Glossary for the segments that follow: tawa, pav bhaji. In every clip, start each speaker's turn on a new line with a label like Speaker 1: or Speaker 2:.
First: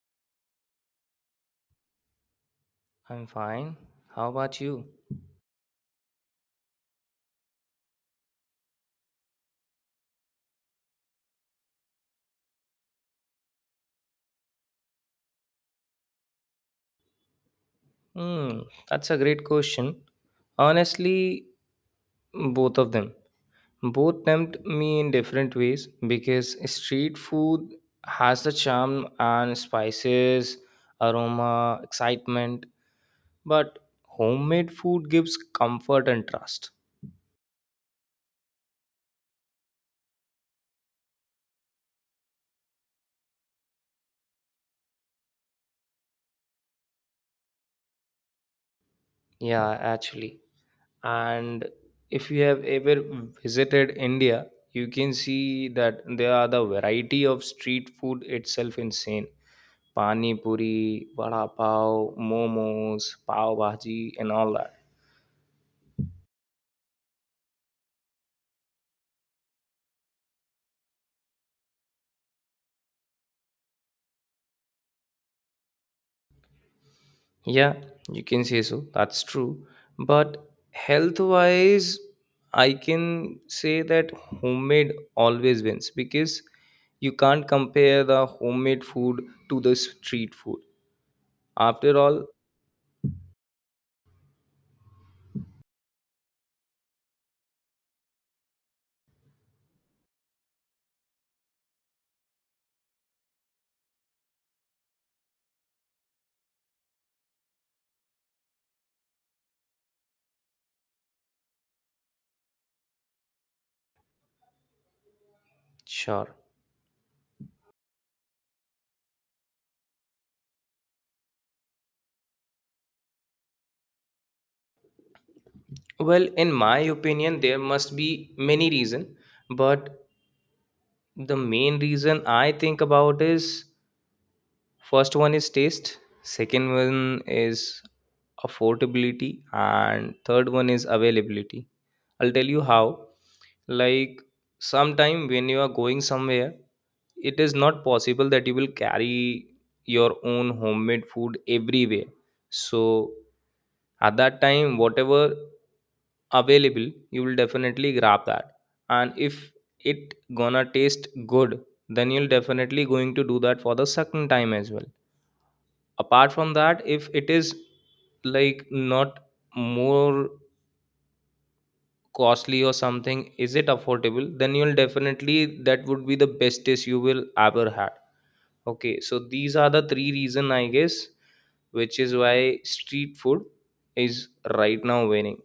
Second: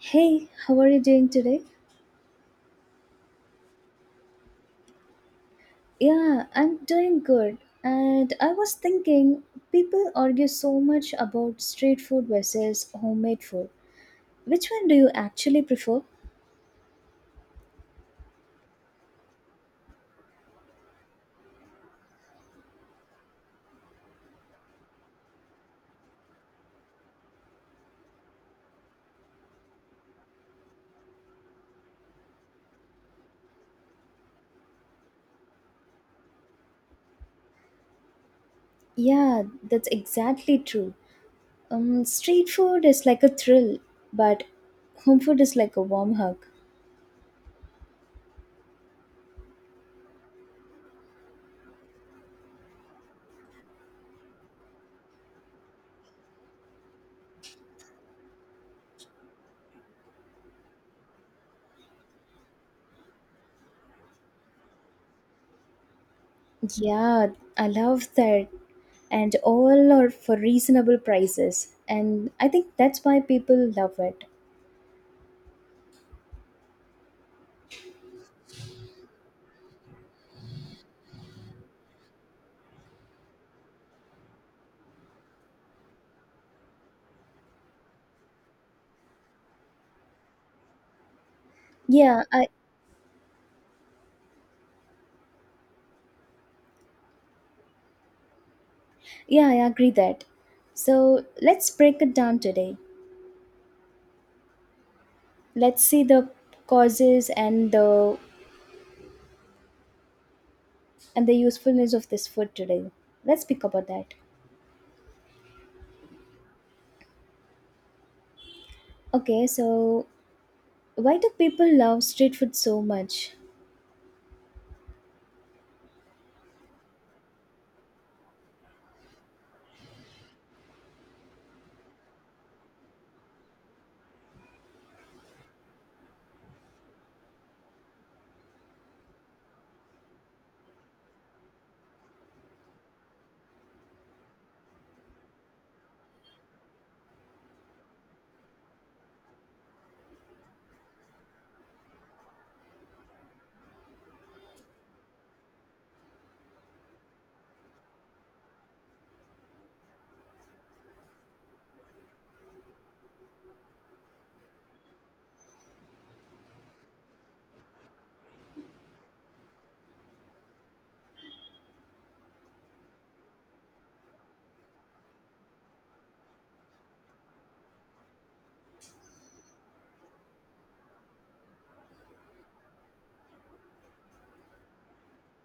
Speaker 1: Hey, how are you doing today?
Speaker 2: I'm fine. How about you?
Speaker 1: Yeah, I'm doing good. And I was thinking, people argue so much about street food versus homemade food. Which one do you actually prefer?
Speaker 2: Hmm, that's a great question. Honestly, both of them. Both tempt me in different ways because street food has the charm and spices, aroma, excitement, but homemade food gives comfort and trust.
Speaker 1: Yeah, that's exactly true. Street food is like a thrill, but home food is like a warm hug.
Speaker 2: Yeah, actually. And if you have ever visited India, you can see that there are the variety of street food itself insane. Pani puri, vada pav, momos, pav bhaji, and all that.
Speaker 1: Yeah, I love that. And all are for reasonable prices. And I think that's why people love it.
Speaker 2: Yeah, you can say so. That's true. But health wise, I can say that homemade always wins because you can't compare the homemade food to the street food. After
Speaker 1: Yeah,
Speaker 2: all,
Speaker 1: I Yeah, I agree that. So let's break it down today. Let's see the causes and the usefulness of this food today. Let's speak about that.
Speaker 2: sure.
Speaker 1: Okay, so why do people love street food so much?
Speaker 2: Well, in my opinion, there must be many reason, but the main reason I think about is, first one is taste, second one is affordability, and third one is availability. I'll tell you how. Like sometime when you are going somewhere, it is not possible that you will carry your own homemade food everywhere. So at that time whatever available you will definitely grab that, and if it gonna taste good then you'll definitely going to do that for the second time as well. Apart from that, if it is like not more costly or something, is it affordable, then you'll definitely, that would be the best taste you will ever had. Okay, so these are the three reason I guess which is why street food is right now winning.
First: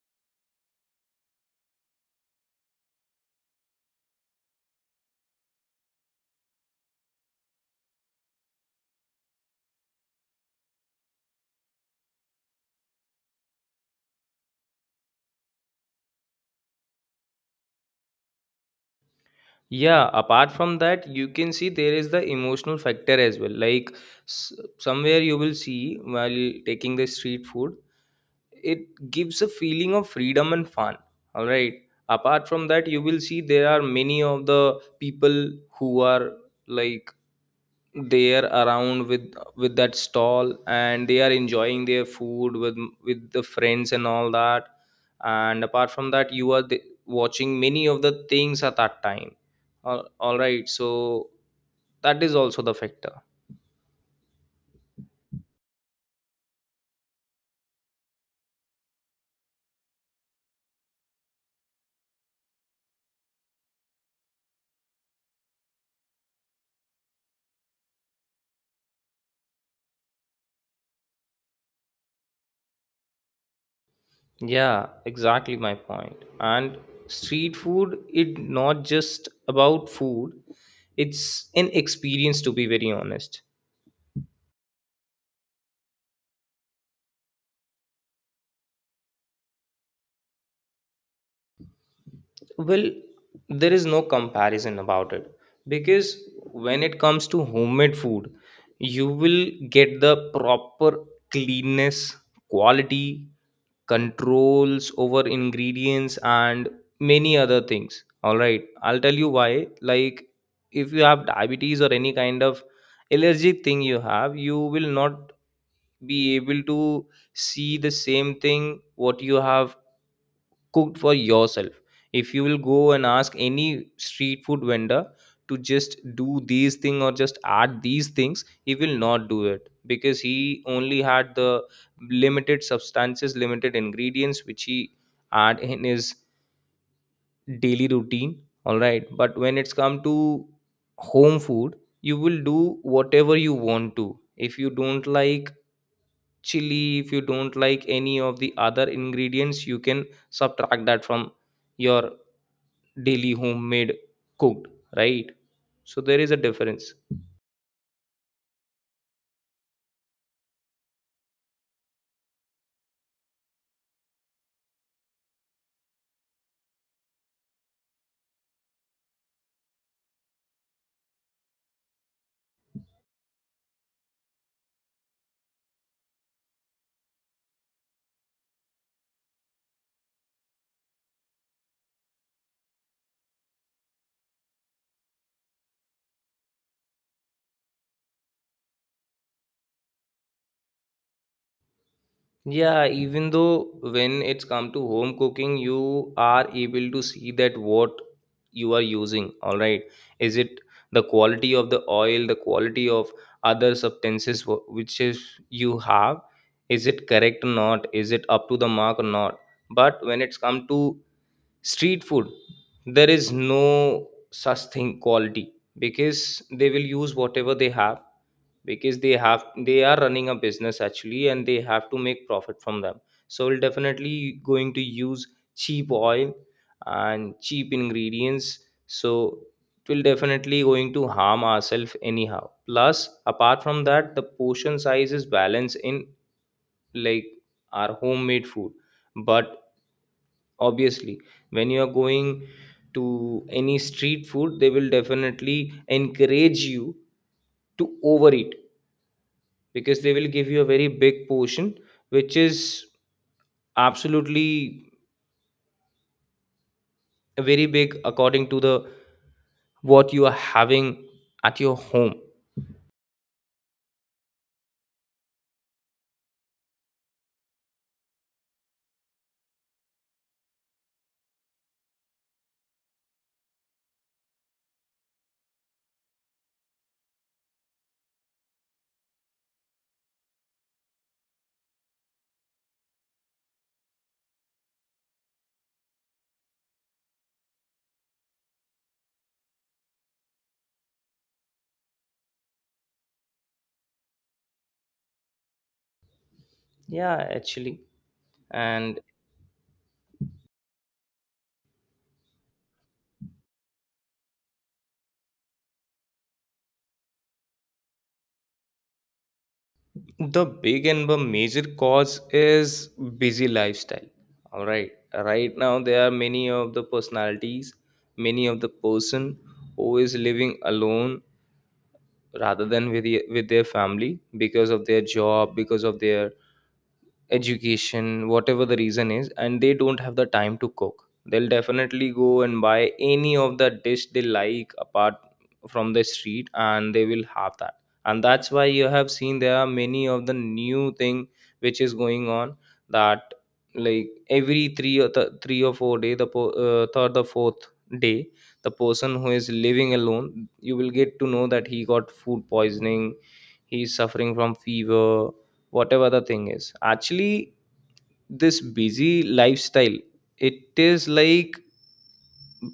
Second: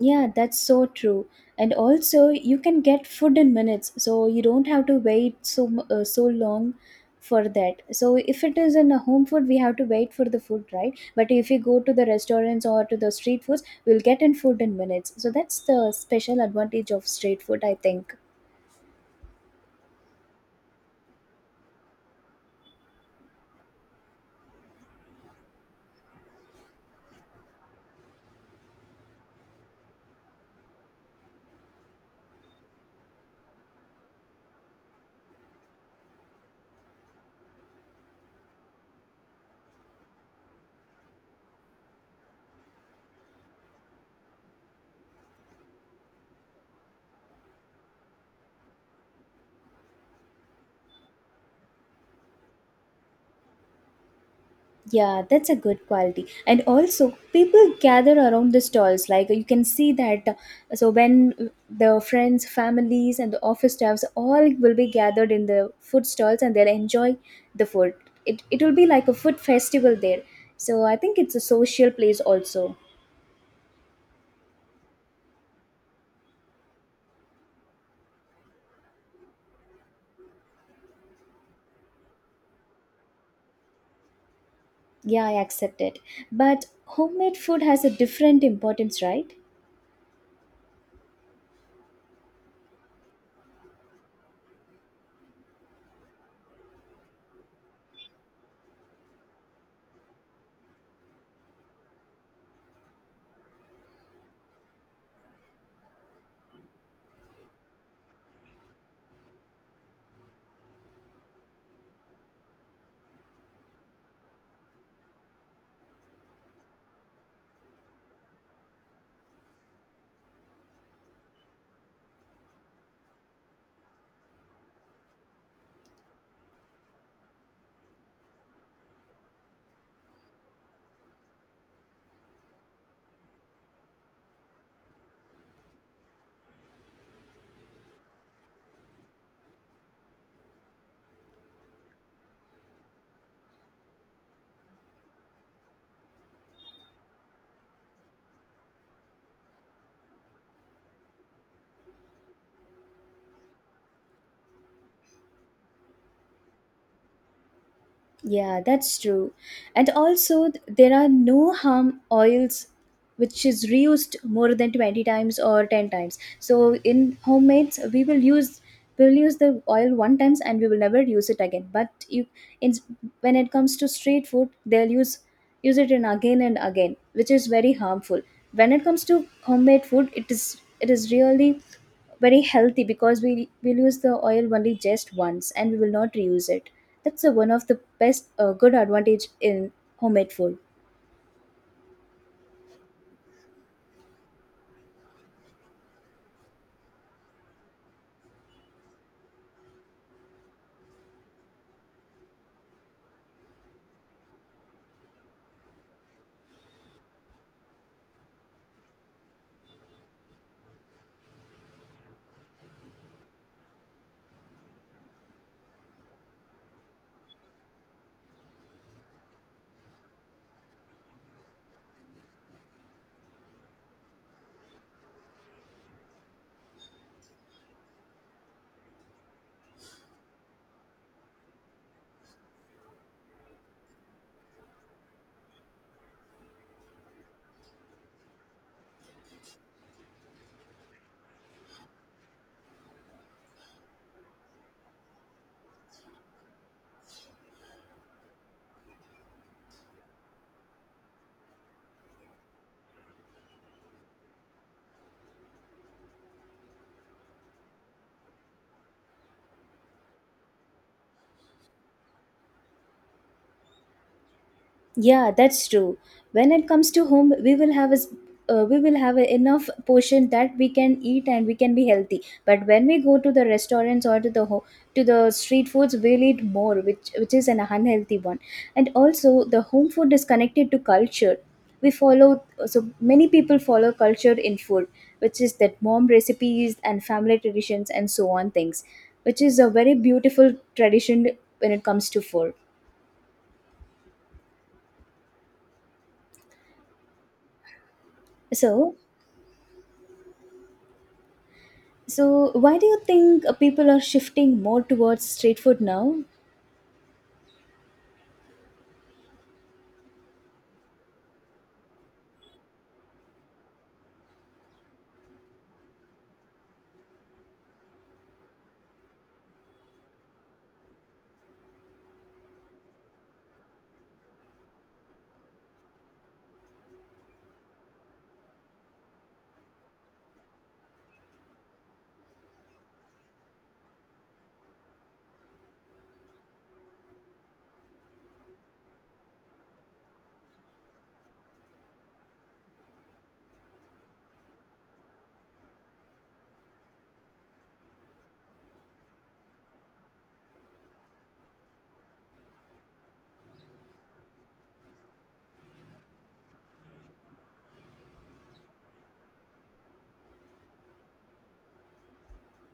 Speaker 1: Yeah, that's so true. And also, you can get food in minutes, so you don't have to wait so long for that. So if it is in a home food, we have to wait for the food, right? But if you go to the restaurants or to the street foods, we'll get in food in minutes. So that's the special advantage of street food, I think.
Speaker 2: Yeah, apart from that you can see there is the emotional factor as well. Like s- somewhere you will see while taking the street food, it gives a feeling of freedom and fun. All right, apart from that you will see there are many of the people who are like there around with that stall, and they are enjoying their food with the friends and all that. And apart from that you are the, watching many of the things at that time. All right, so that is also the factor.
Speaker 1: Yeah, that's a good quality. And also, people gather around the stalls. Like you can see that. So when the friends, families, and the office staffs all will be gathered in the food stalls, and they'll enjoy the food. It will be like a food festival there. So I think it's a social place also.
Speaker 2: Yeah, exactly my point. And street food, it not just about food. It's an experience, to be very honest.
Speaker 1: Yeah, I accept it. But homemade food has a different importance, right?
Speaker 2: Well, there is no comparison about it because when it comes to homemade food, you will get the proper cleanness, quality, controls over ingredients, and many other things. All right, I'll tell you why. Like, if you have diabetes or any kind of allergic thing you have, you will not be able to see the same thing what you have cooked for yourself. If you will go and ask any street food vendor to just do these things or just add these things, he will not do it because he only had the limited substances, limited ingredients which he add in his daily routine. All right, but when it's come to home food, you will do whatever you want to. If you don't like chili, if you don't like any of the other ingredients, you can subtract that from your daily homemade cooked. Right, so there is a difference.
Speaker 1: Yeah, that's true. And also, there are no harm oils which is reused more than 20 times or 10 times. So in homemades, we'll use the oil one times and we will never use it again. But you in when it comes to street food, they'll use it in again and again, which is very harmful. When it comes to homemade food, it is really very healthy because we will use the oil only just once and we will not reuse it. That's one of the best, good advantage in homemade food.
Speaker 2: Yeah, even though when it's come to home cooking you are able to see that what you are using. All right, is it the quality of the oil, the quality of other substances which is you have, is it correct or not, is it up to the mark or not. But when it's come to street food, there is no such thing quality because they will use whatever they have, because they have, they are running a business actually and they have to make profit from them. So we'll definitely going to use cheap oil and cheap ingredients, so it will definitely going to harm ourselves anyhow. Plus apart from that, the portion size is balanced in like our homemade food, but obviously when you are going to any street food they will definitely encourage you to overeat because they will give you a very big portion, which is absolutely very big according to the what you are having at your home.
Speaker 1: Yeah, that's true. When it comes to home, we will have a enough portion that we can eat and we can be healthy. But when we go to the restaurants or to the to the street foods, we'll eat more, which is an unhealthy one. And also, the home food is connected to culture. We follow so many people follow culture in food, which is that mom recipes and family traditions and so on things, which is a very beautiful tradition when it comes to food.
Speaker 2: Yeah, actually.
Speaker 1: So
Speaker 2: And
Speaker 1: So, why do you think people are shifting more towards street food now?
Speaker 2: the big and the major cause is busy lifestyle. All right. Right now there are many of the personalities, many of the person who is living alone rather than with their family because of their job, because of their education, whatever the reason is, and they don't have the time to cook. They'll definitely go and buy any of the dish they like apart from the street and they will have that. And that's why you have seen there are many of the new thing which is going on, that like every 3 or 4 day the third or fourth day, the person who is living alone, you will get to know that he got food poisoning, he's suffering from fever, whatever the thing is actually. This busy lifestyle, it is like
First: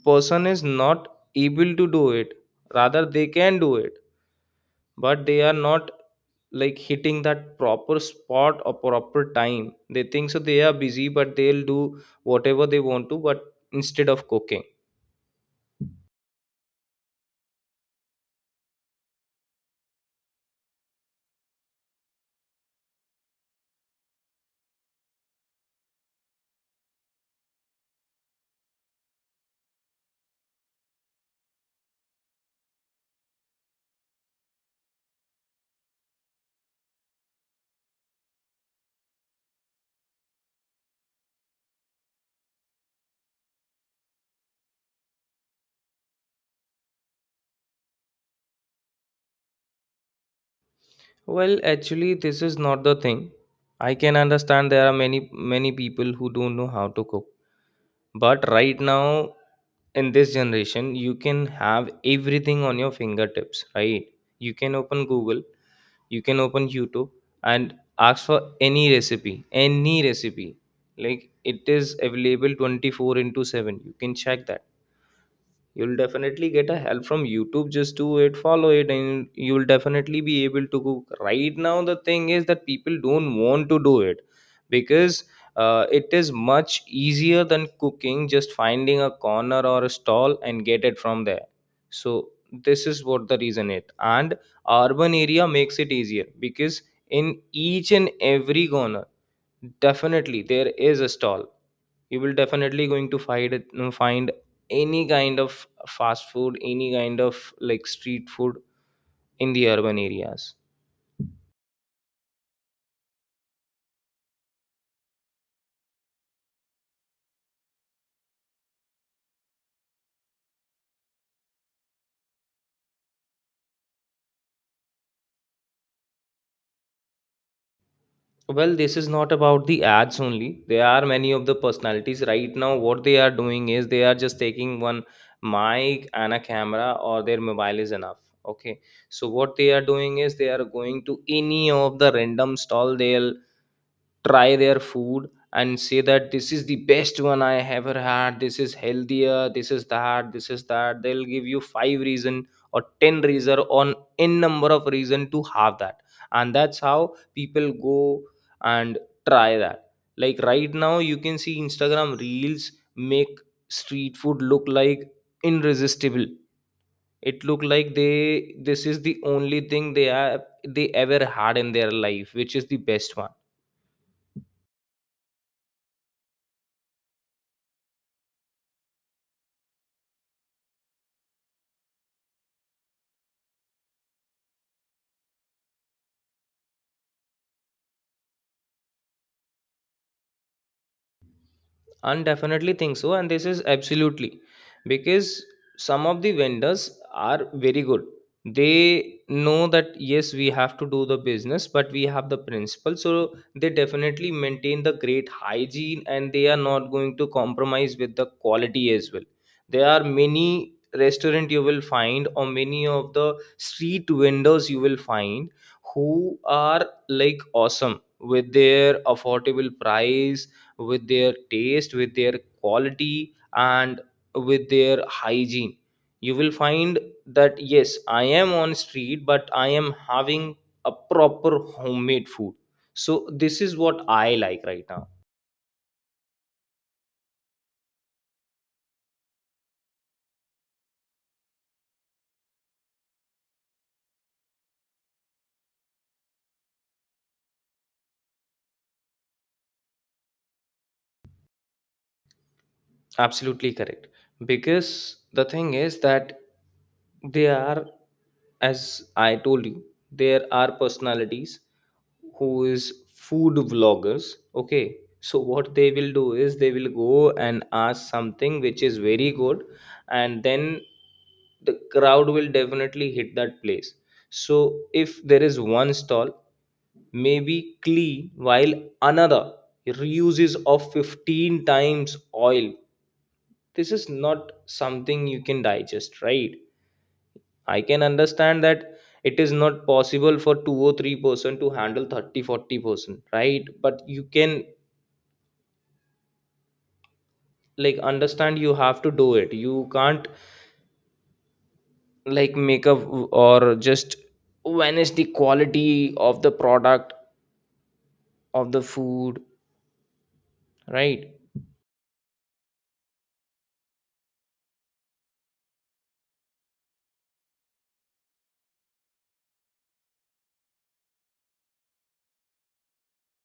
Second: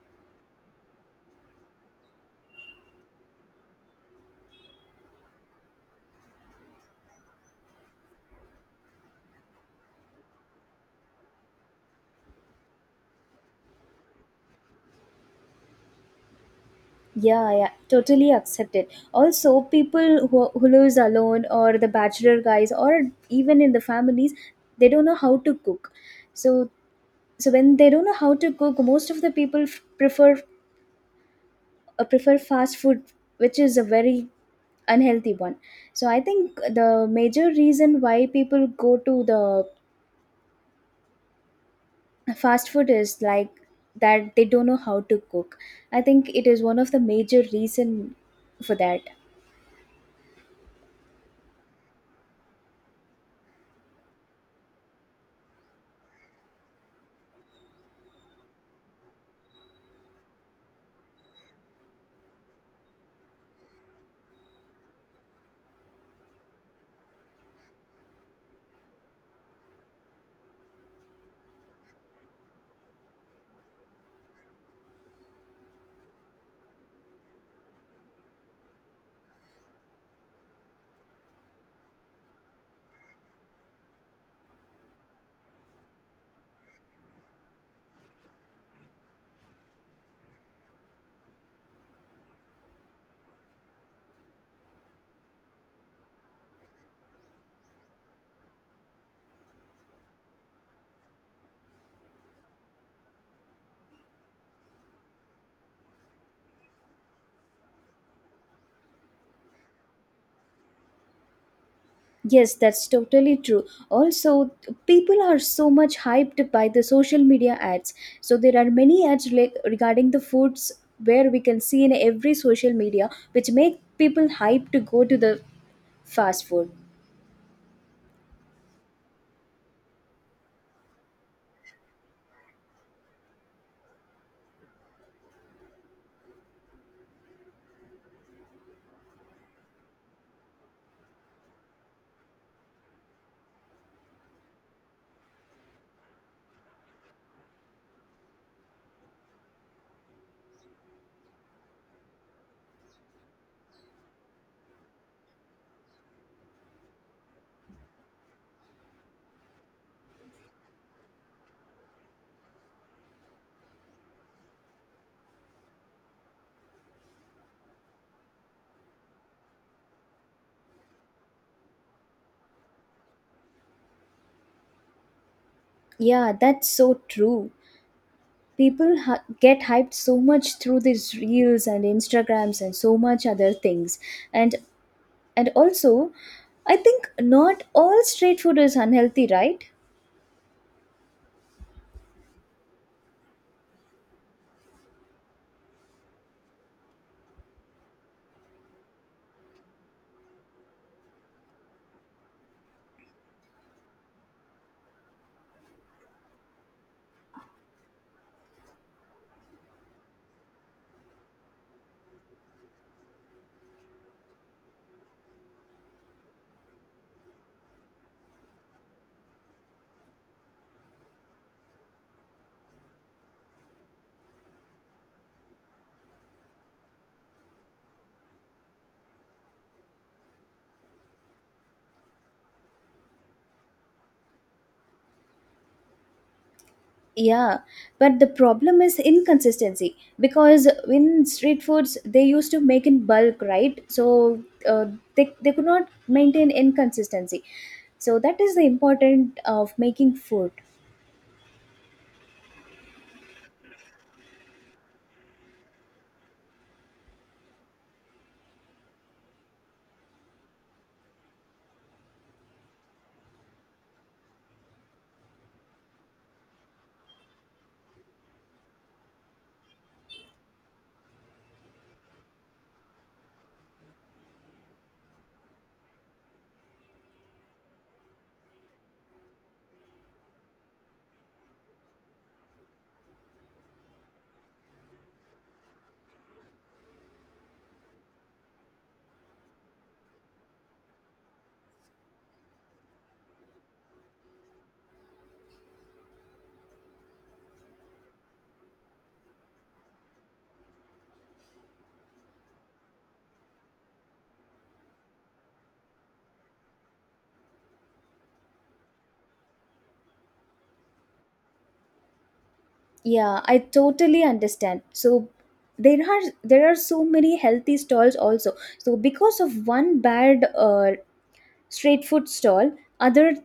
Speaker 2: person is not able to do it, rather they can do it but they are not like hitting that proper spot or proper time. They think so, they are busy, but they'll do whatever they want to but instead of cooking.
Speaker 1: Yeah, yeah, totally accept it. Also, people who lives alone or the bachelor guys or even in the families, they don't know how to cook. So, so, when they don't know how to cook, most of the people prefer fast food, which is a very unhealthy one. So, I think the major reason why people go to the fast food is like that they don't know how to cook. I think it is one of the major reason for that.
Speaker 2: Well, actually, this is not the thing. I can understand there are many, many people who don't know how to cook. But right now, in this generation, you can have everything on your fingertips, right? You can open Google, you can open YouTube, and ask for any recipe, any recipe. Like it is available 24 into 7. You can check that, you'll definitely get a help from YouTube, just do it, follow it, and you'll definitely be able to cook. Right now the thing is that people don't want to do it because it is much easier than cooking, just finding a corner or a stall and get it from there. So this is what the reason it, and urban area makes it easier because in each and every corner definitely there is a stall. You will definitely going to find it. No, find any kind of fast food, any kind of like street food in the urban areas.
Speaker 1: Yes, that's totally true. Also, people are so much hyped by the social media ads, so there are many ads like regarding the foods where we can see in every social media which make people hype to go to the fast food.
Speaker 2: Well, this is not about the ads only. There are many of the personalities right now. What they are doing is they are just taking one mic and a camera or their mobile is enough. Okay, so what they are doing is they are going to any of the random stall, they'll try their food and say that this is the best one I ever had, this is healthier, this is that, this is that. They'll give you 5 reason or 10 reason on n number of reason to have that, and that's how people go and try that. Like right now you can see Instagram reels make street food look like irresistible. It look like they, this is the only thing they have, they ever had in their life, which is the best one.
Speaker 1: Yeah, that's so true. People get hyped so much through these reels and instagrams and so much other things. And And also, I think not all street food is unhealthy, right?
Speaker 2: I definitely think so, and this is absolutely because some of the vendors are very good. They know that yes, we have to do the business, but we have the principle, so they definitely maintain the great hygiene and they are not going to compromise with the quality as well. There are many restaurant you will find, or many of the street vendors you will find who are like awesome with their affordable price, with their taste, with their quality, and with their hygiene. You will find that yes, I am on street but I am having a proper homemade food. So this is what I like right now.
Speaker 1: Yeah, but the problem is inconsistency because in street foods they used to make in bulk, right? So they could not maintain inconsistency. So that is the important of making food.
Speaker 2: Absolutely correct. Because the thing is that they are, as I told you, there are personalities who is food vloggers. Okay. So what they will do is they will go and ask something which is very good, and then the crowd will definitely hit that place. So if there is one stall, maybe clean, while another reuses of 15 times oil, this is not something you can digest, right? I can understand that it is not possible for 2 or 3 percent to handle 30, forty 40 percent, right? But you can like understand, you have to do it. You can't like make up or just vanish the quality of the product, of the food, right?
Speaker 1: Yeah, I totally understand. So there are so many healthy stalls also. So because of one bad street food stall, other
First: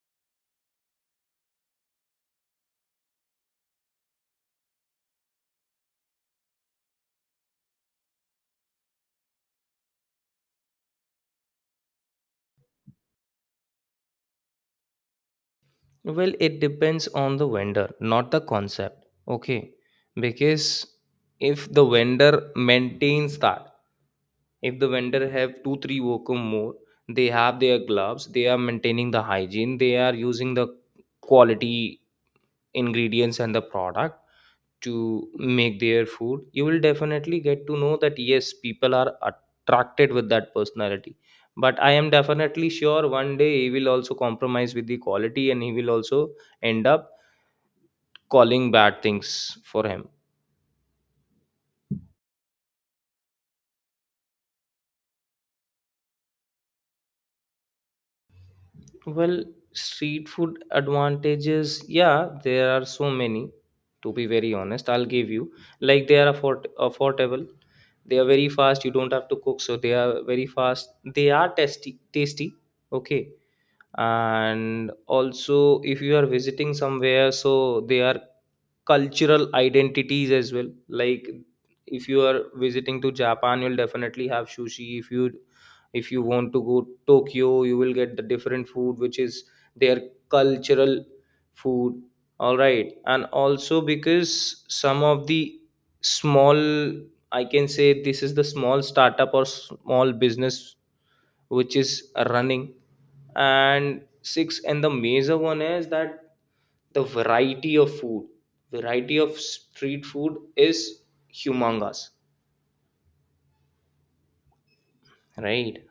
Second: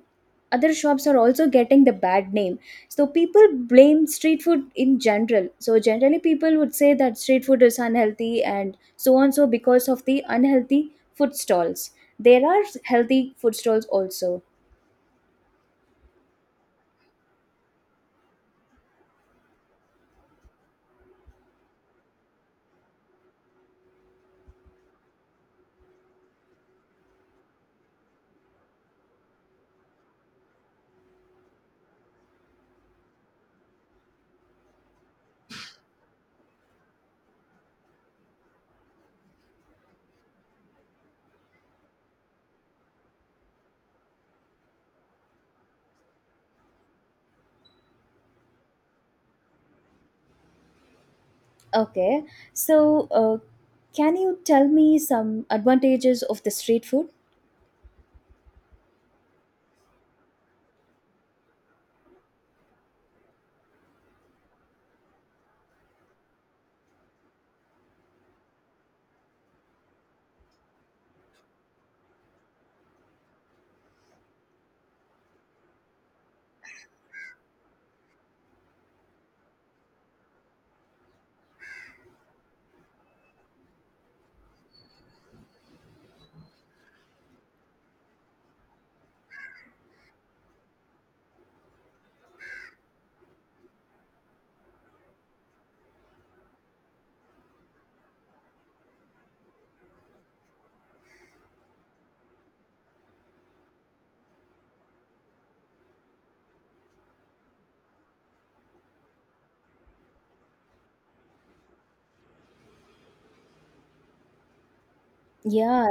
Speaker 1: other shops are also getting the bad name. So people blame street food in general. So generally people would say that street food is unhealthy and so on. So because of the unhealthy food stalls there are healthy food stalls also.
Speaker 2: Well, it depends on the vendor, not the concept. Okay, because if the vendor maintains that, if the vendor have 2 3 worker more, they have their gloves, they are maintaining the hygiene, they are using the quality ingredients and the product to make their food, you will definitely get to know that yes, people are attracted with that personality. But I am definitely sure one day he will also compromise with the quality and he will also end up calling bad things for him.
Speaker 1: Okay, so can you tell me some advantages of the street food?
Speaker 2: Well, street food advantages, yeah, there are so many. To be very honest, I'll give you. Like they are affordable. They are very fast. You don't have to cook, so they are very fast. They are tasty. Okay, and also if you are visiting somewhere so they are cultural identities as well, like if you are visiting to japan you'll definitely have sushi. If you if you want to go tokyo you will get the different food which is their cultural food. All right, and also because some of the small, I can say this is the small startup or small business which is running. And six and the major one is that the variety of food, variety of street food is humongous, right?
Speaker 1: Yeah,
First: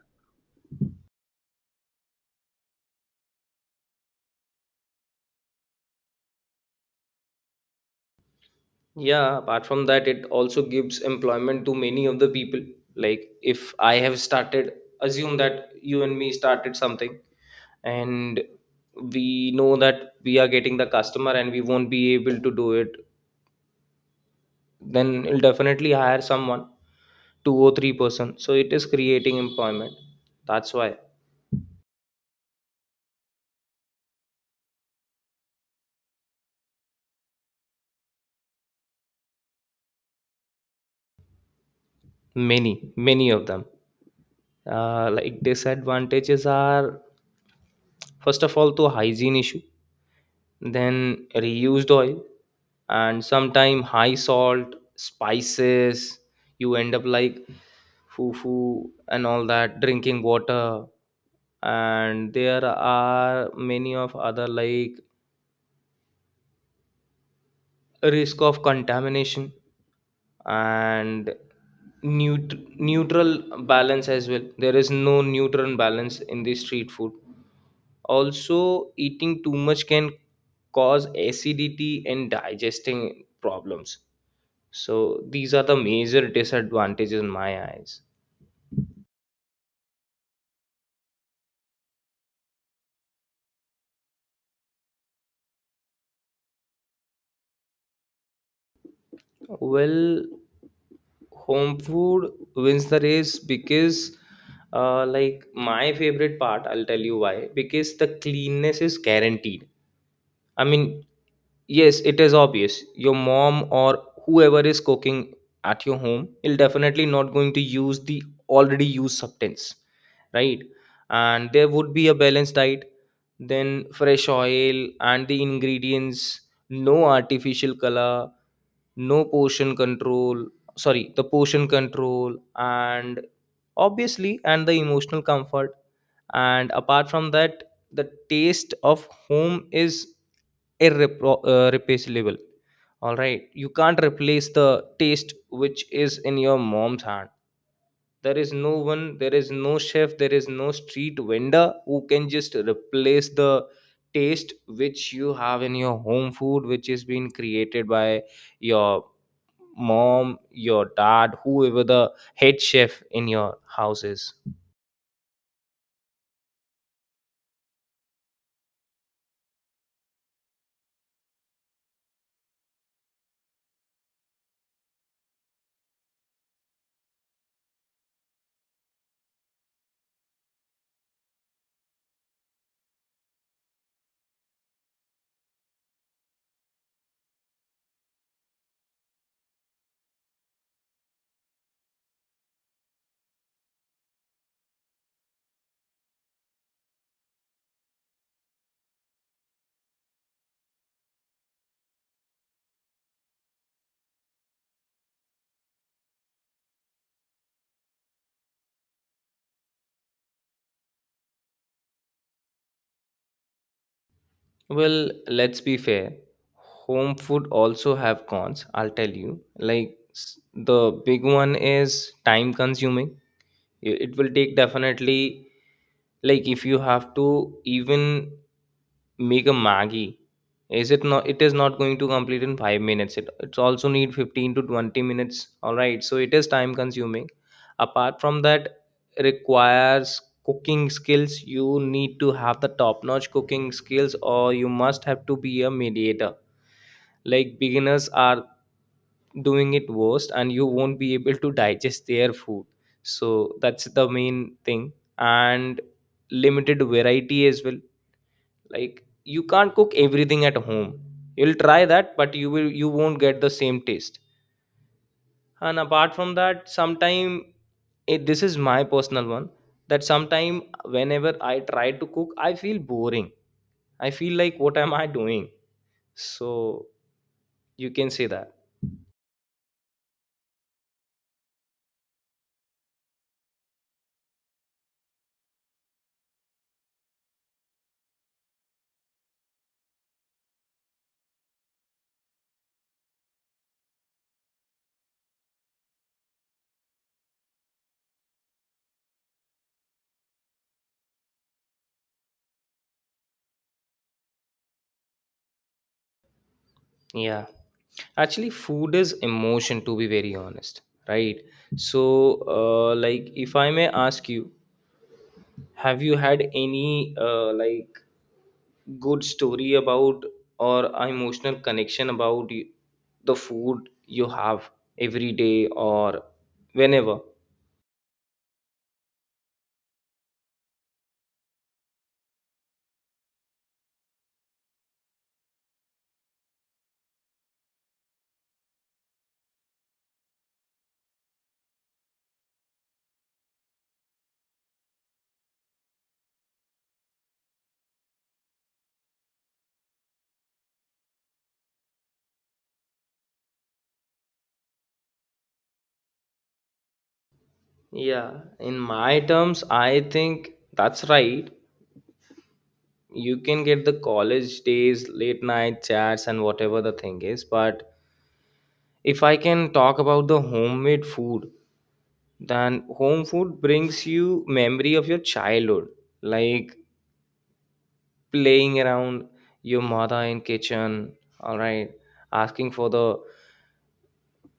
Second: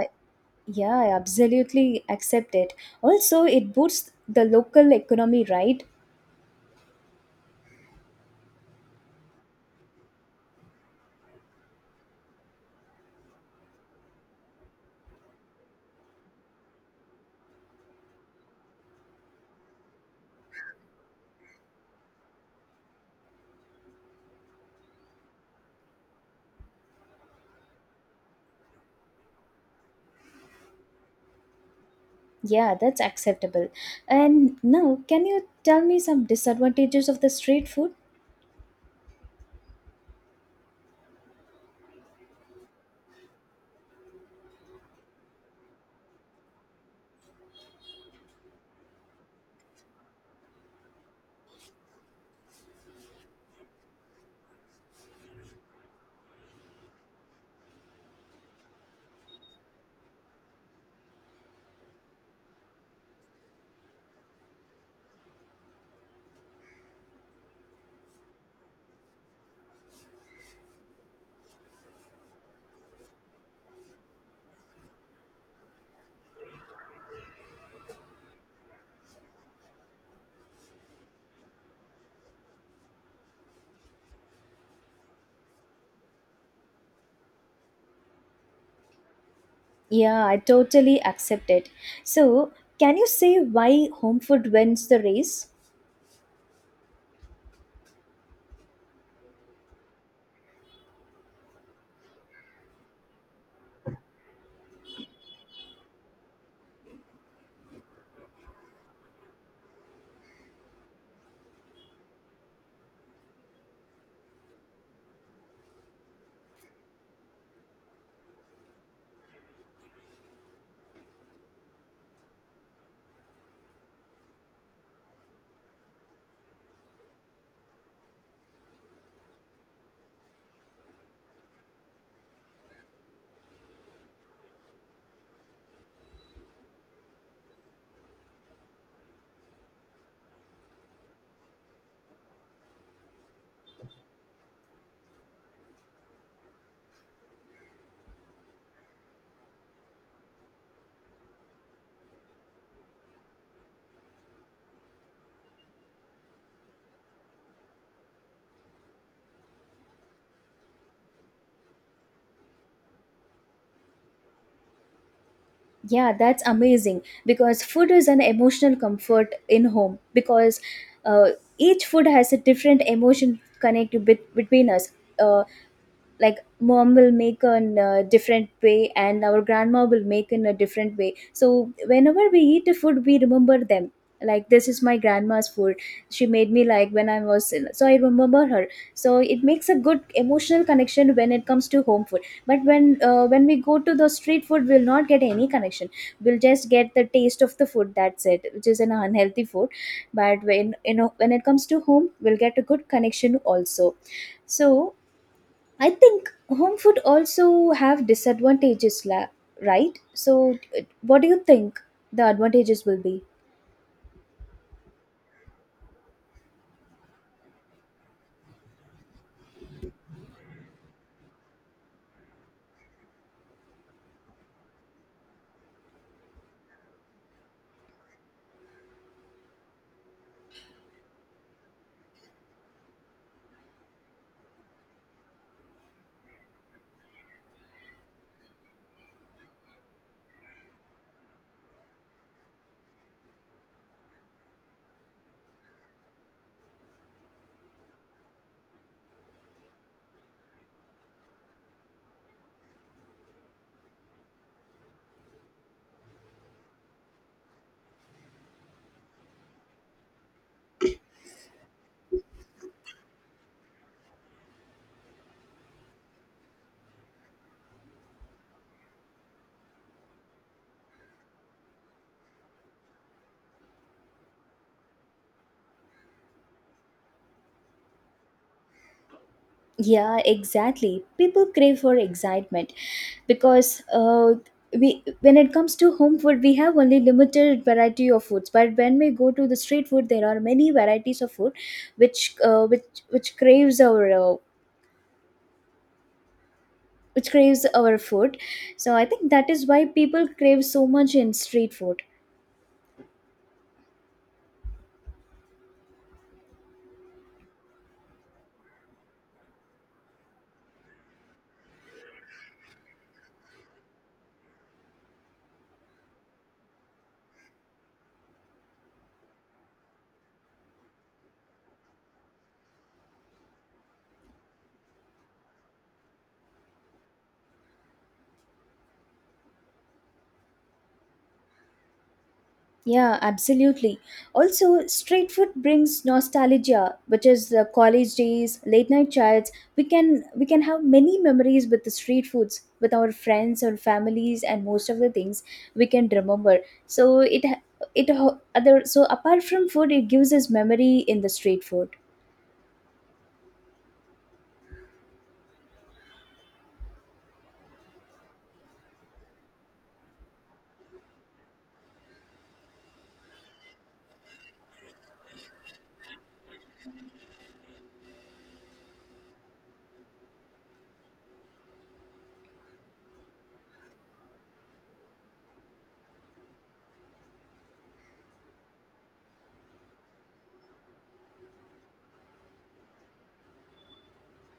Speaker 1: yeah, I absolutely accept it. Also, it boosts the local economy, right?
Speaker 2: Yeah, apart from that it also gives employment to many of the people. Like if I have started, assume that you and me started something, and we know that we are getting the customer and we won't be able to do it, then it'll definitely hire someone, two or three person, so it is creating employment. That's why
Speaker 1: Yeah, that's acceptable. And now, can you tell me some disadvantages of the street food?
Speaker 2: many many of them. Like disadvantages are, first of all, to hygiene issue, then reused oil and sometime high salt spices. You end up like fufu and all that drinking water, and there are many of other like risk of contamination and neutral balance as well. There is no neutral balance in the street food. Also eating too much can cause acidity and digesting problems. So these are the major disadvantages in my eyes.
Speaker 1: Yeah, I totally accept it. So, can you say why home food wins the race?
Speaker 2: Well, home food wins the race because like my favorite part, I'll tell you why. Because the cleanness is guaranteed, I mean, yes, it is obvious. Your mom or whoever is cooking at your home is definitely not going to use the already used substance, right? And there would be a balanced diet, then fresh oil and the ingredients, no artificial color, no portion control, sorry, the portion control, and obviously, and the emotional comfort. And apart from that, the taste of home is replaceable. All right, you can't replace the taste which is in your mom's hand. There is no one, there is no chef, there is no street vendor who can just replace the taste which you have in your home food, which is being created by your mom, your dad, whoever the head chef in your house is.
Speaker 1: Yeah, that's amazing because food is an emotional comfort in home because uh, each food has a different emotion connect between us. Uh, like mom will make in a different way and our grandma will make in a different way, so whenever we eat a food we remember them, like this is my grandma's food, she made me like when I was, so I remember her. So it makes a good emotional connection when it comes to home food, but when we go to the street food we'll not get any connection. We'll just get the taste of the food, that's it, which is an unhealthy food. But when you know when it comes to home we'll get a good connection also. So I think home food also have disadvantages, right? So, what do you think the advantages will be?
Speaker 2: Well, let's be fair. Home food also have cons, I'll tell you. The big one is time consuming. It will take definitely, like if you have to even make a maggie, is it not, it is not going to complete in 5 minutes. It's also need 15 to 20 minutes, all right, so it is time consuming. Apart from that, requires cooking skills. You need to have the top notch cooking skills or you must have to be a mediator. Like beginners are doing it worst and you won't be able to digest their food. So that's the main thing. And limited variety as well. Like you can't cook everything at home. You'll try that but you won't get the same taste. And apart from that sometime, it, this is my personal one, that sometime whenever I try to cook I feel boring. I feel like what am I doing. So you can say that.
Speaker 1: Yeah, exactly. People crave for excitement because we when it comes to home food, we have only limited variety of foods. But when we go to the street food, there are many varieties of food, which uh, which which craves our uh, which craves our food. So I think that is why people crave so much in street food.
Speaker 2: Yeah, actually food is emotion, to be very honest, right? So like if I may ask you, have you had any like good story about or a emotional connection about the food you have every day or whenever.
Speaker 1: Yeah, absolutely. Also, street food brings nostalgia, which is the college days, late night chats. We can have many memories with the street foods, with our friends or families, and most of the things we can remember. So it ha- it ho- other so apart from food, it gives us memory in the street food.
Speaker 2: Yeah, in my terms I think that's right. You can get the college days late night chats and whatever the thing is, but if I can talk about the homemade food, then home food brings you memory of your childhood, like playing around your mother in kitchen, all right, asking for the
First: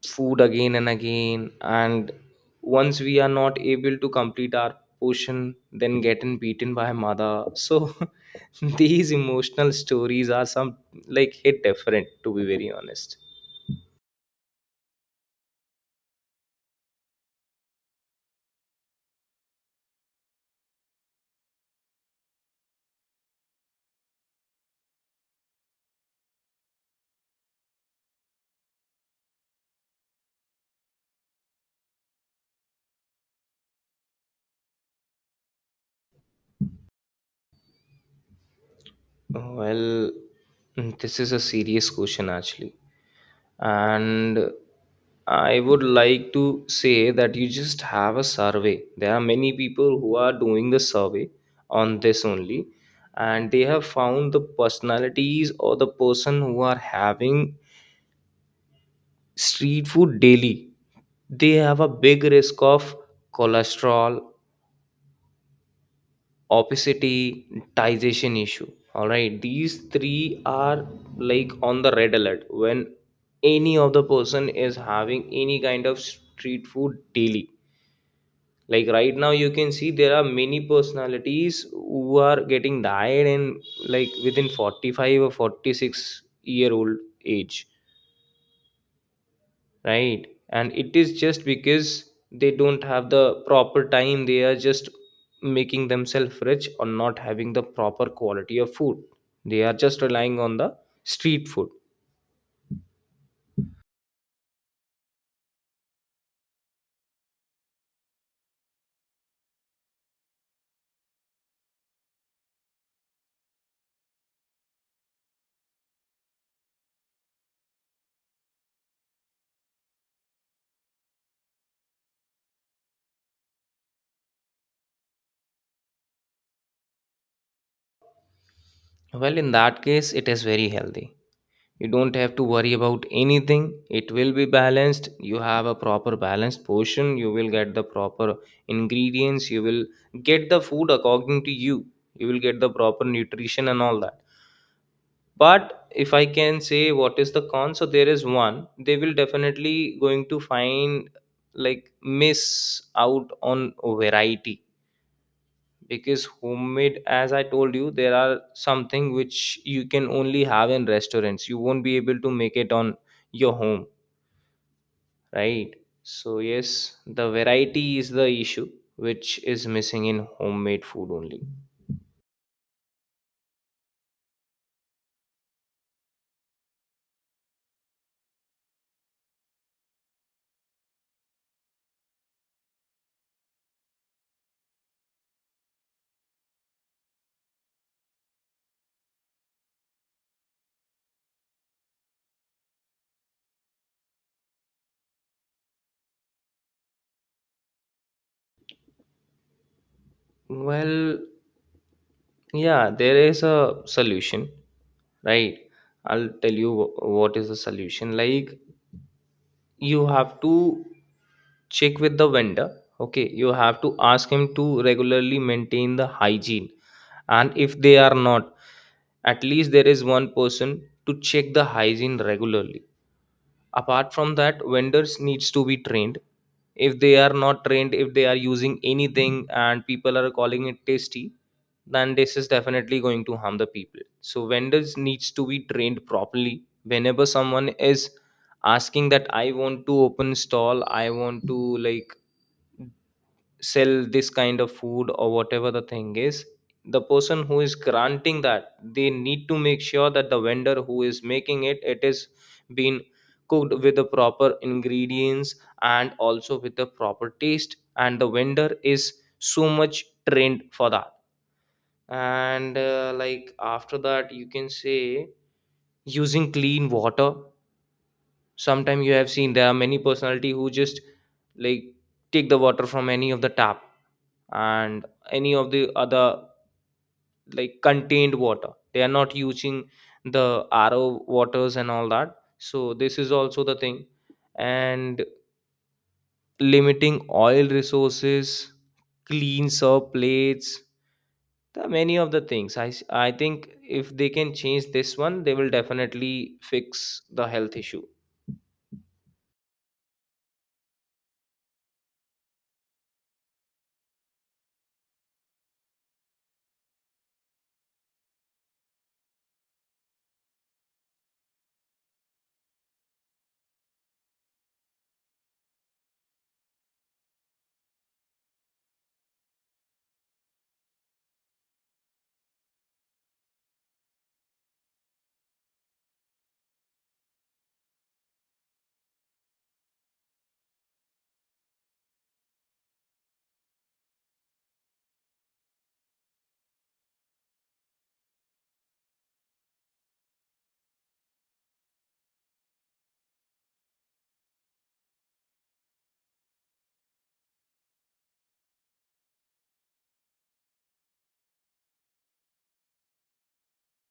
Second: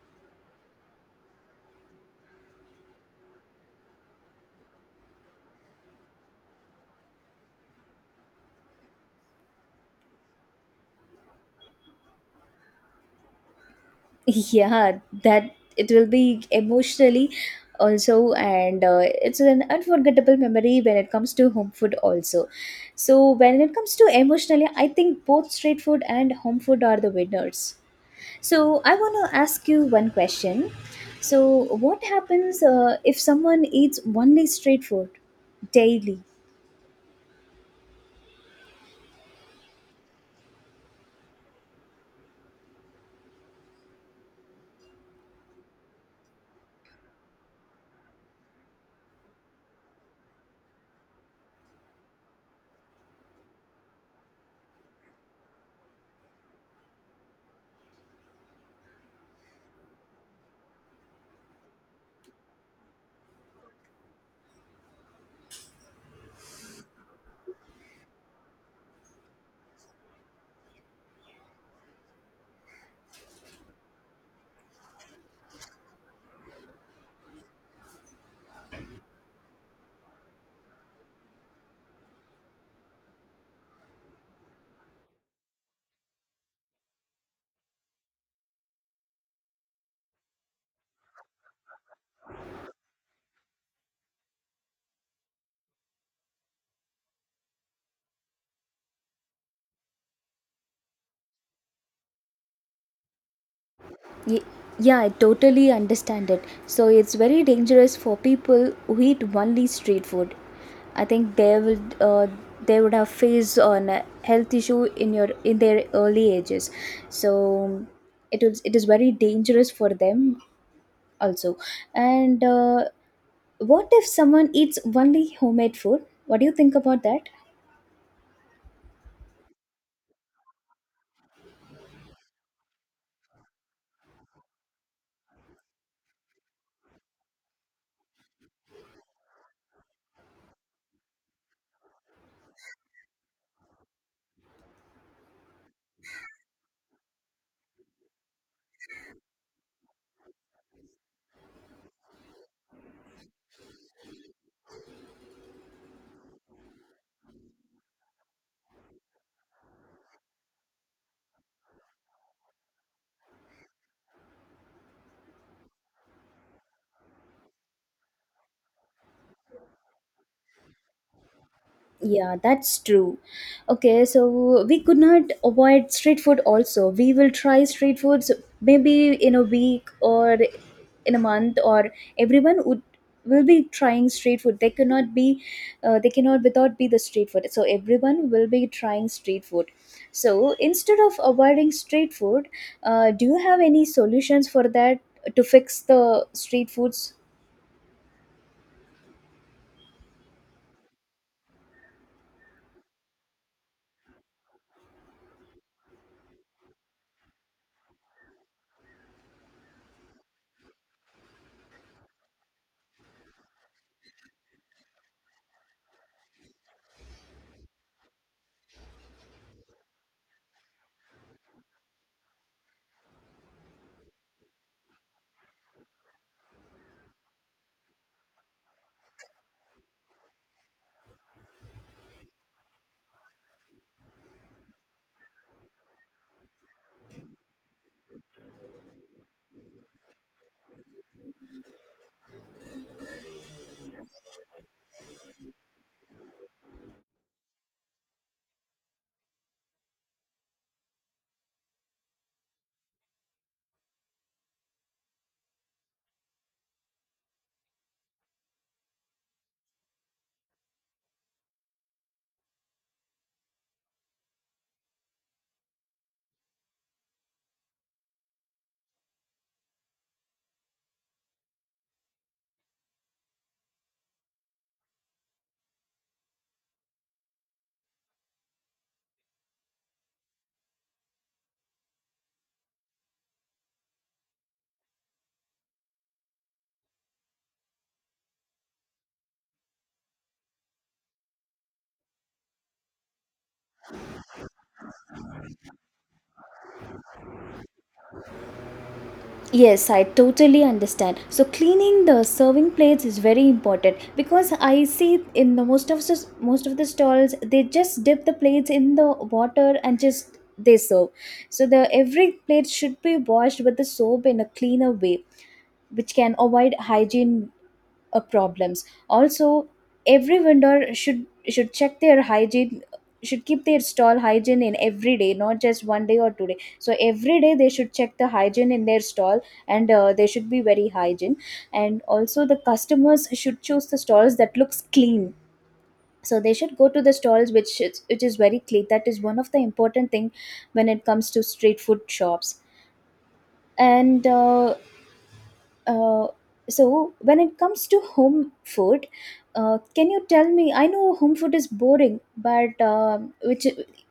Speaker 2: food again and again, and once we are not able to complete our portion then getting beaten by mother. So these emotional stories are some like hit different, to be very honest.
Speaker 1: Yeah, that it will be emotionally also, and it's an unforgettable memory when it comes to home food also. So when it comes to emotionally I think both street food and home food are the winners. So I want to ask you one question. So what happens if someone eats only street food daily?
Speaker 2: Well, this is a serious question, actually. And I would like to say that you just have a survey. There are many people who are doing the survey on this only, and they have found the personalities or the person who are having street food daily, they have a big risk of cholesterol, opacitization issue. All right, these three are like on the red alert when any of the person is having any kind of street food daily. Like right now you can see there are many personalities who are getting died in like within 45 or 46-year-old age, right? And it is just because they don't have the proper time. They are just making themselves rich or not having the proper quality of food. They are just relying on the street food.
Speaker 1: Ye- yeah, I totally understand it. So it's very dangerous for people who eat only street food. I think they would have faced on a health issue in your in their early ages. So it is very dangerous for them also. And what if someone eats only homemade food? What do you think about that?
Speaker 2: Well, in that case it is very healthy. You don't have to worry about anything. It will be balanced, you have a proper balanced portion, you will get the proper ingredients, you will get the food according to you, you will get the proper nutrition and all that. But if I can say what is the con, so there is one, they will definitely going to find like miss out on variety. Because homemade, as I told you, there are something which you can only have in restaurants, you won't be able to make it on your home, right? So yes, the variety is the issue which is missing in homemade food only.
Speaker 1: Yeah, that's true. Okay, so we could not avoid street food also. We will try street foods maybe in a week or in a month or everyone would will be trying street food. They cannot without be the street food. So everyone will be trying street food. So instead of avoiding street food, do you have any solutions for that to fix the street foods?
Speaker 2: Well, yeah, there is a solution, right? I'll tell you what is the solution. Like, you have to check with the vendor. Okay, you have to ask him to regularly maintain the hygiene. And if they are not, at least there is one person to check the hygiene regularly. Apart from that, vendors needs to be trained. If they are not trained, if they are using anything and people are calling it tasty, then this is definitely going to harm the people. So vendors needs to be trained properly. Whenever someone is asking that I want to open stall, I want to like sell this kind of food or whatever the thing is, the person who is granting that, they need to make sure that the vendor who is making it, it is been cooked with the proper ingredients and also with the proper taste, and the vendor is so much trained for that. And like after that you can say using clean water. Sometimes you have seen there are many personality who just like take the water from any of the tap and any of the other like contained water, they are not using the RO waters and all that, so this is also the thing. And limiting oil resources, clean serve plates, there are many of the things I think if they can change this one they will definitely fix the health issue.
Speaker 1: Yes, I totally understand. So cleaning the serving plates is very important because I see in most of the stalls they just dip the plates in the water and just they serve. So the every plate should be washed with the soap in a cleaner way which can avoid hygiene problems also. Every vendor should check their hygiene, should keep their stall hygiene in every day, not just one day or 2 day. So every day they should check the hygiene in their stall, and they should be very hygiene. And also the customers should choose the stalls that looks clean, so they should go to the stalls, which is very clean. That is one of the important thing when it comes to street food shops. And uh, so when it comes to home food, can you tell me? I know home food is boring, but which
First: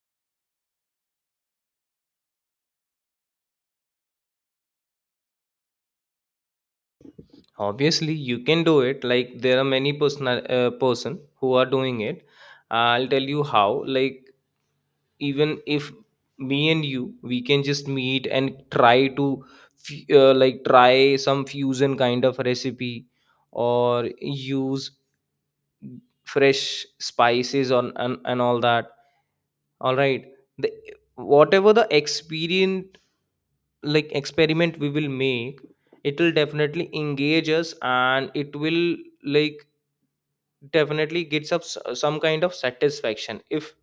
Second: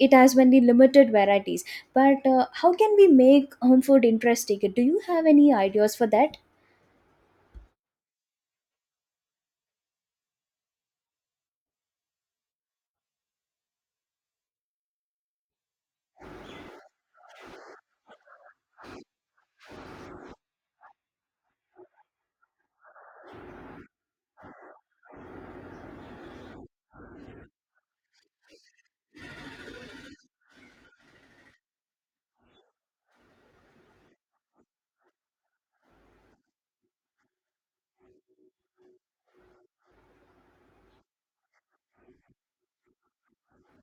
Speaker 1: it has many limited varieties. But how can we make home food interesting? Do you have any ideas for that?
Speaker 2: Obviously you can do it. Like there are many person who are doing it. I'll tell you how. Like even if me and you we can just meet and try to like try some fusion kind of recipe or use fresh spices on and all that. All right, the whatever the experience, like experiment we will make, it will definitely engage us and it will like definitely gets up some kind of satisfaction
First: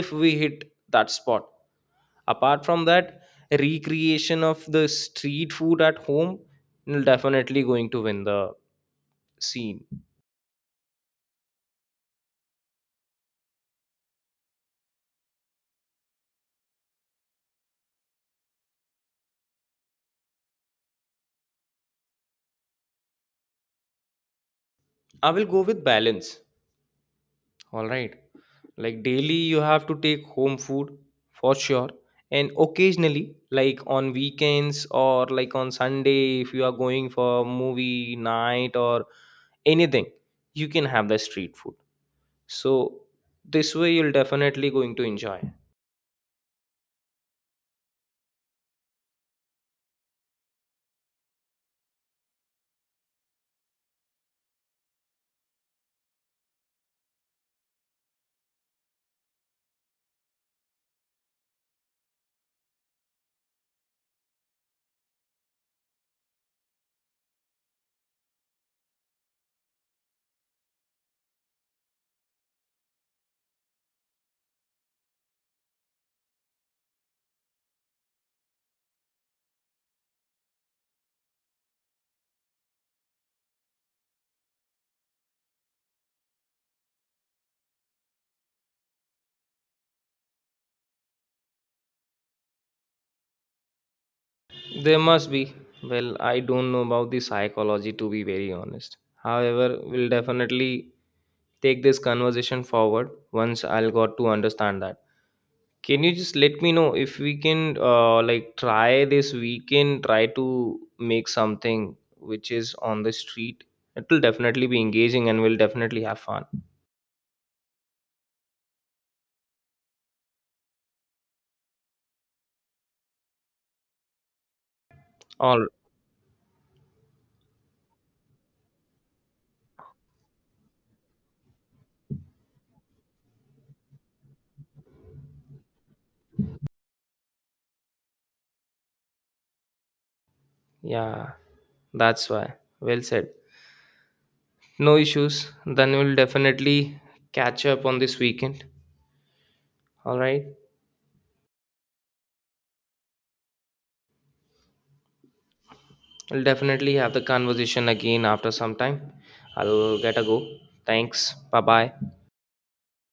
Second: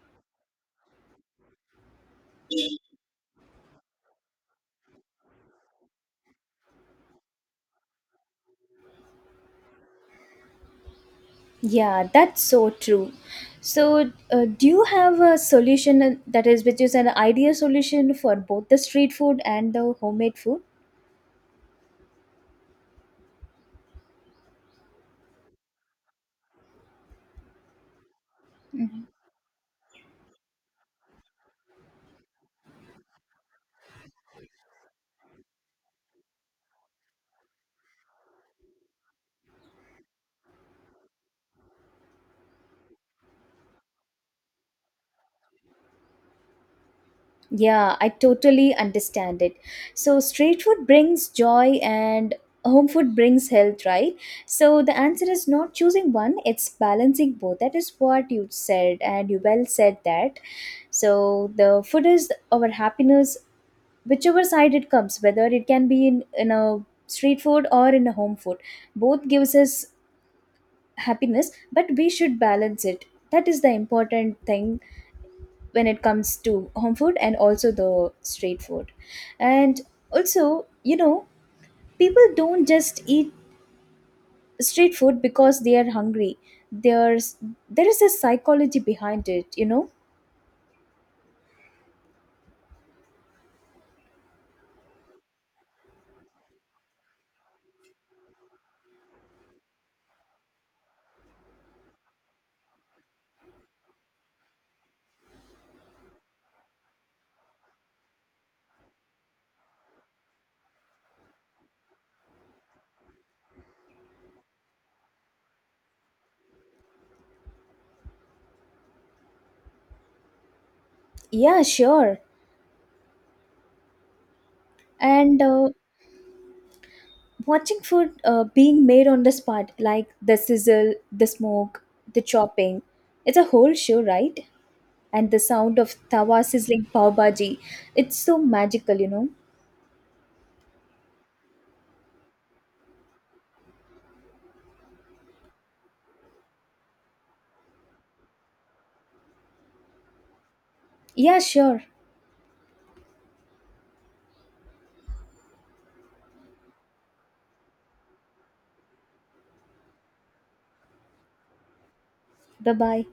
Speaker 2: if we hit that spot. Apart from that, recreation of the street food at home will definitely going to win the scene.
Speaker 1: Yeah, that's so true. So, do you have a solution that is, which is an idea solution for both the street food and the homemade food?
Speaker 2: I will go with balance, all right. Like
Speaker 1: Mhm.
Speaker 2: daily you have to take home food for sure, and occasionally like on weekends or like on sunday if you are going for movie night or anything, you can have the street food. So this way you'll definitely going to enjoy.
Speaker 1: Yeah, I totally understand it. So, street food brings joy and home food brings health, right? So, the answer is not choosing one, it's balancing both. That is what you said, and you well said that. So, the food is our happiness, whichever side it comes, whether it can be in a street food or in a home food. Both gives us happiness, but we should balance it. That is the important thing when it comes to home food and also the street food. And also, people don't just eat street food because they are hungry. There's there is a psychology behind it.
Speaker 2: There must be. Well, I don't know about the psychology, to be very honest. However, we'll definitely take this conversation forward once I'll got to understand that. Can you just let me know if we can like try this weekend, try to make something which is on the street? It will definitely be engaging and we'll definitely have fun.
Speaker 1: Yeah, sure. And
Speaker 2: All
Speaker 1: watching food being made on the spot, like the sizzle, the smoke, the chopping, it's a whole show, right? And the sound of tawa sizzling pav bhaji, it's so magical.
Speaker 2: yeah, that's why. Well said. No issues. Then we'll definitely catch up on this weekend. All right.
Speaker 1: Yeah, sure.
Speaker 2: We'll definitely have the conversation again after some time. I'll get a go. Thanks. Bye bye.
Speaker 1: Bye bye.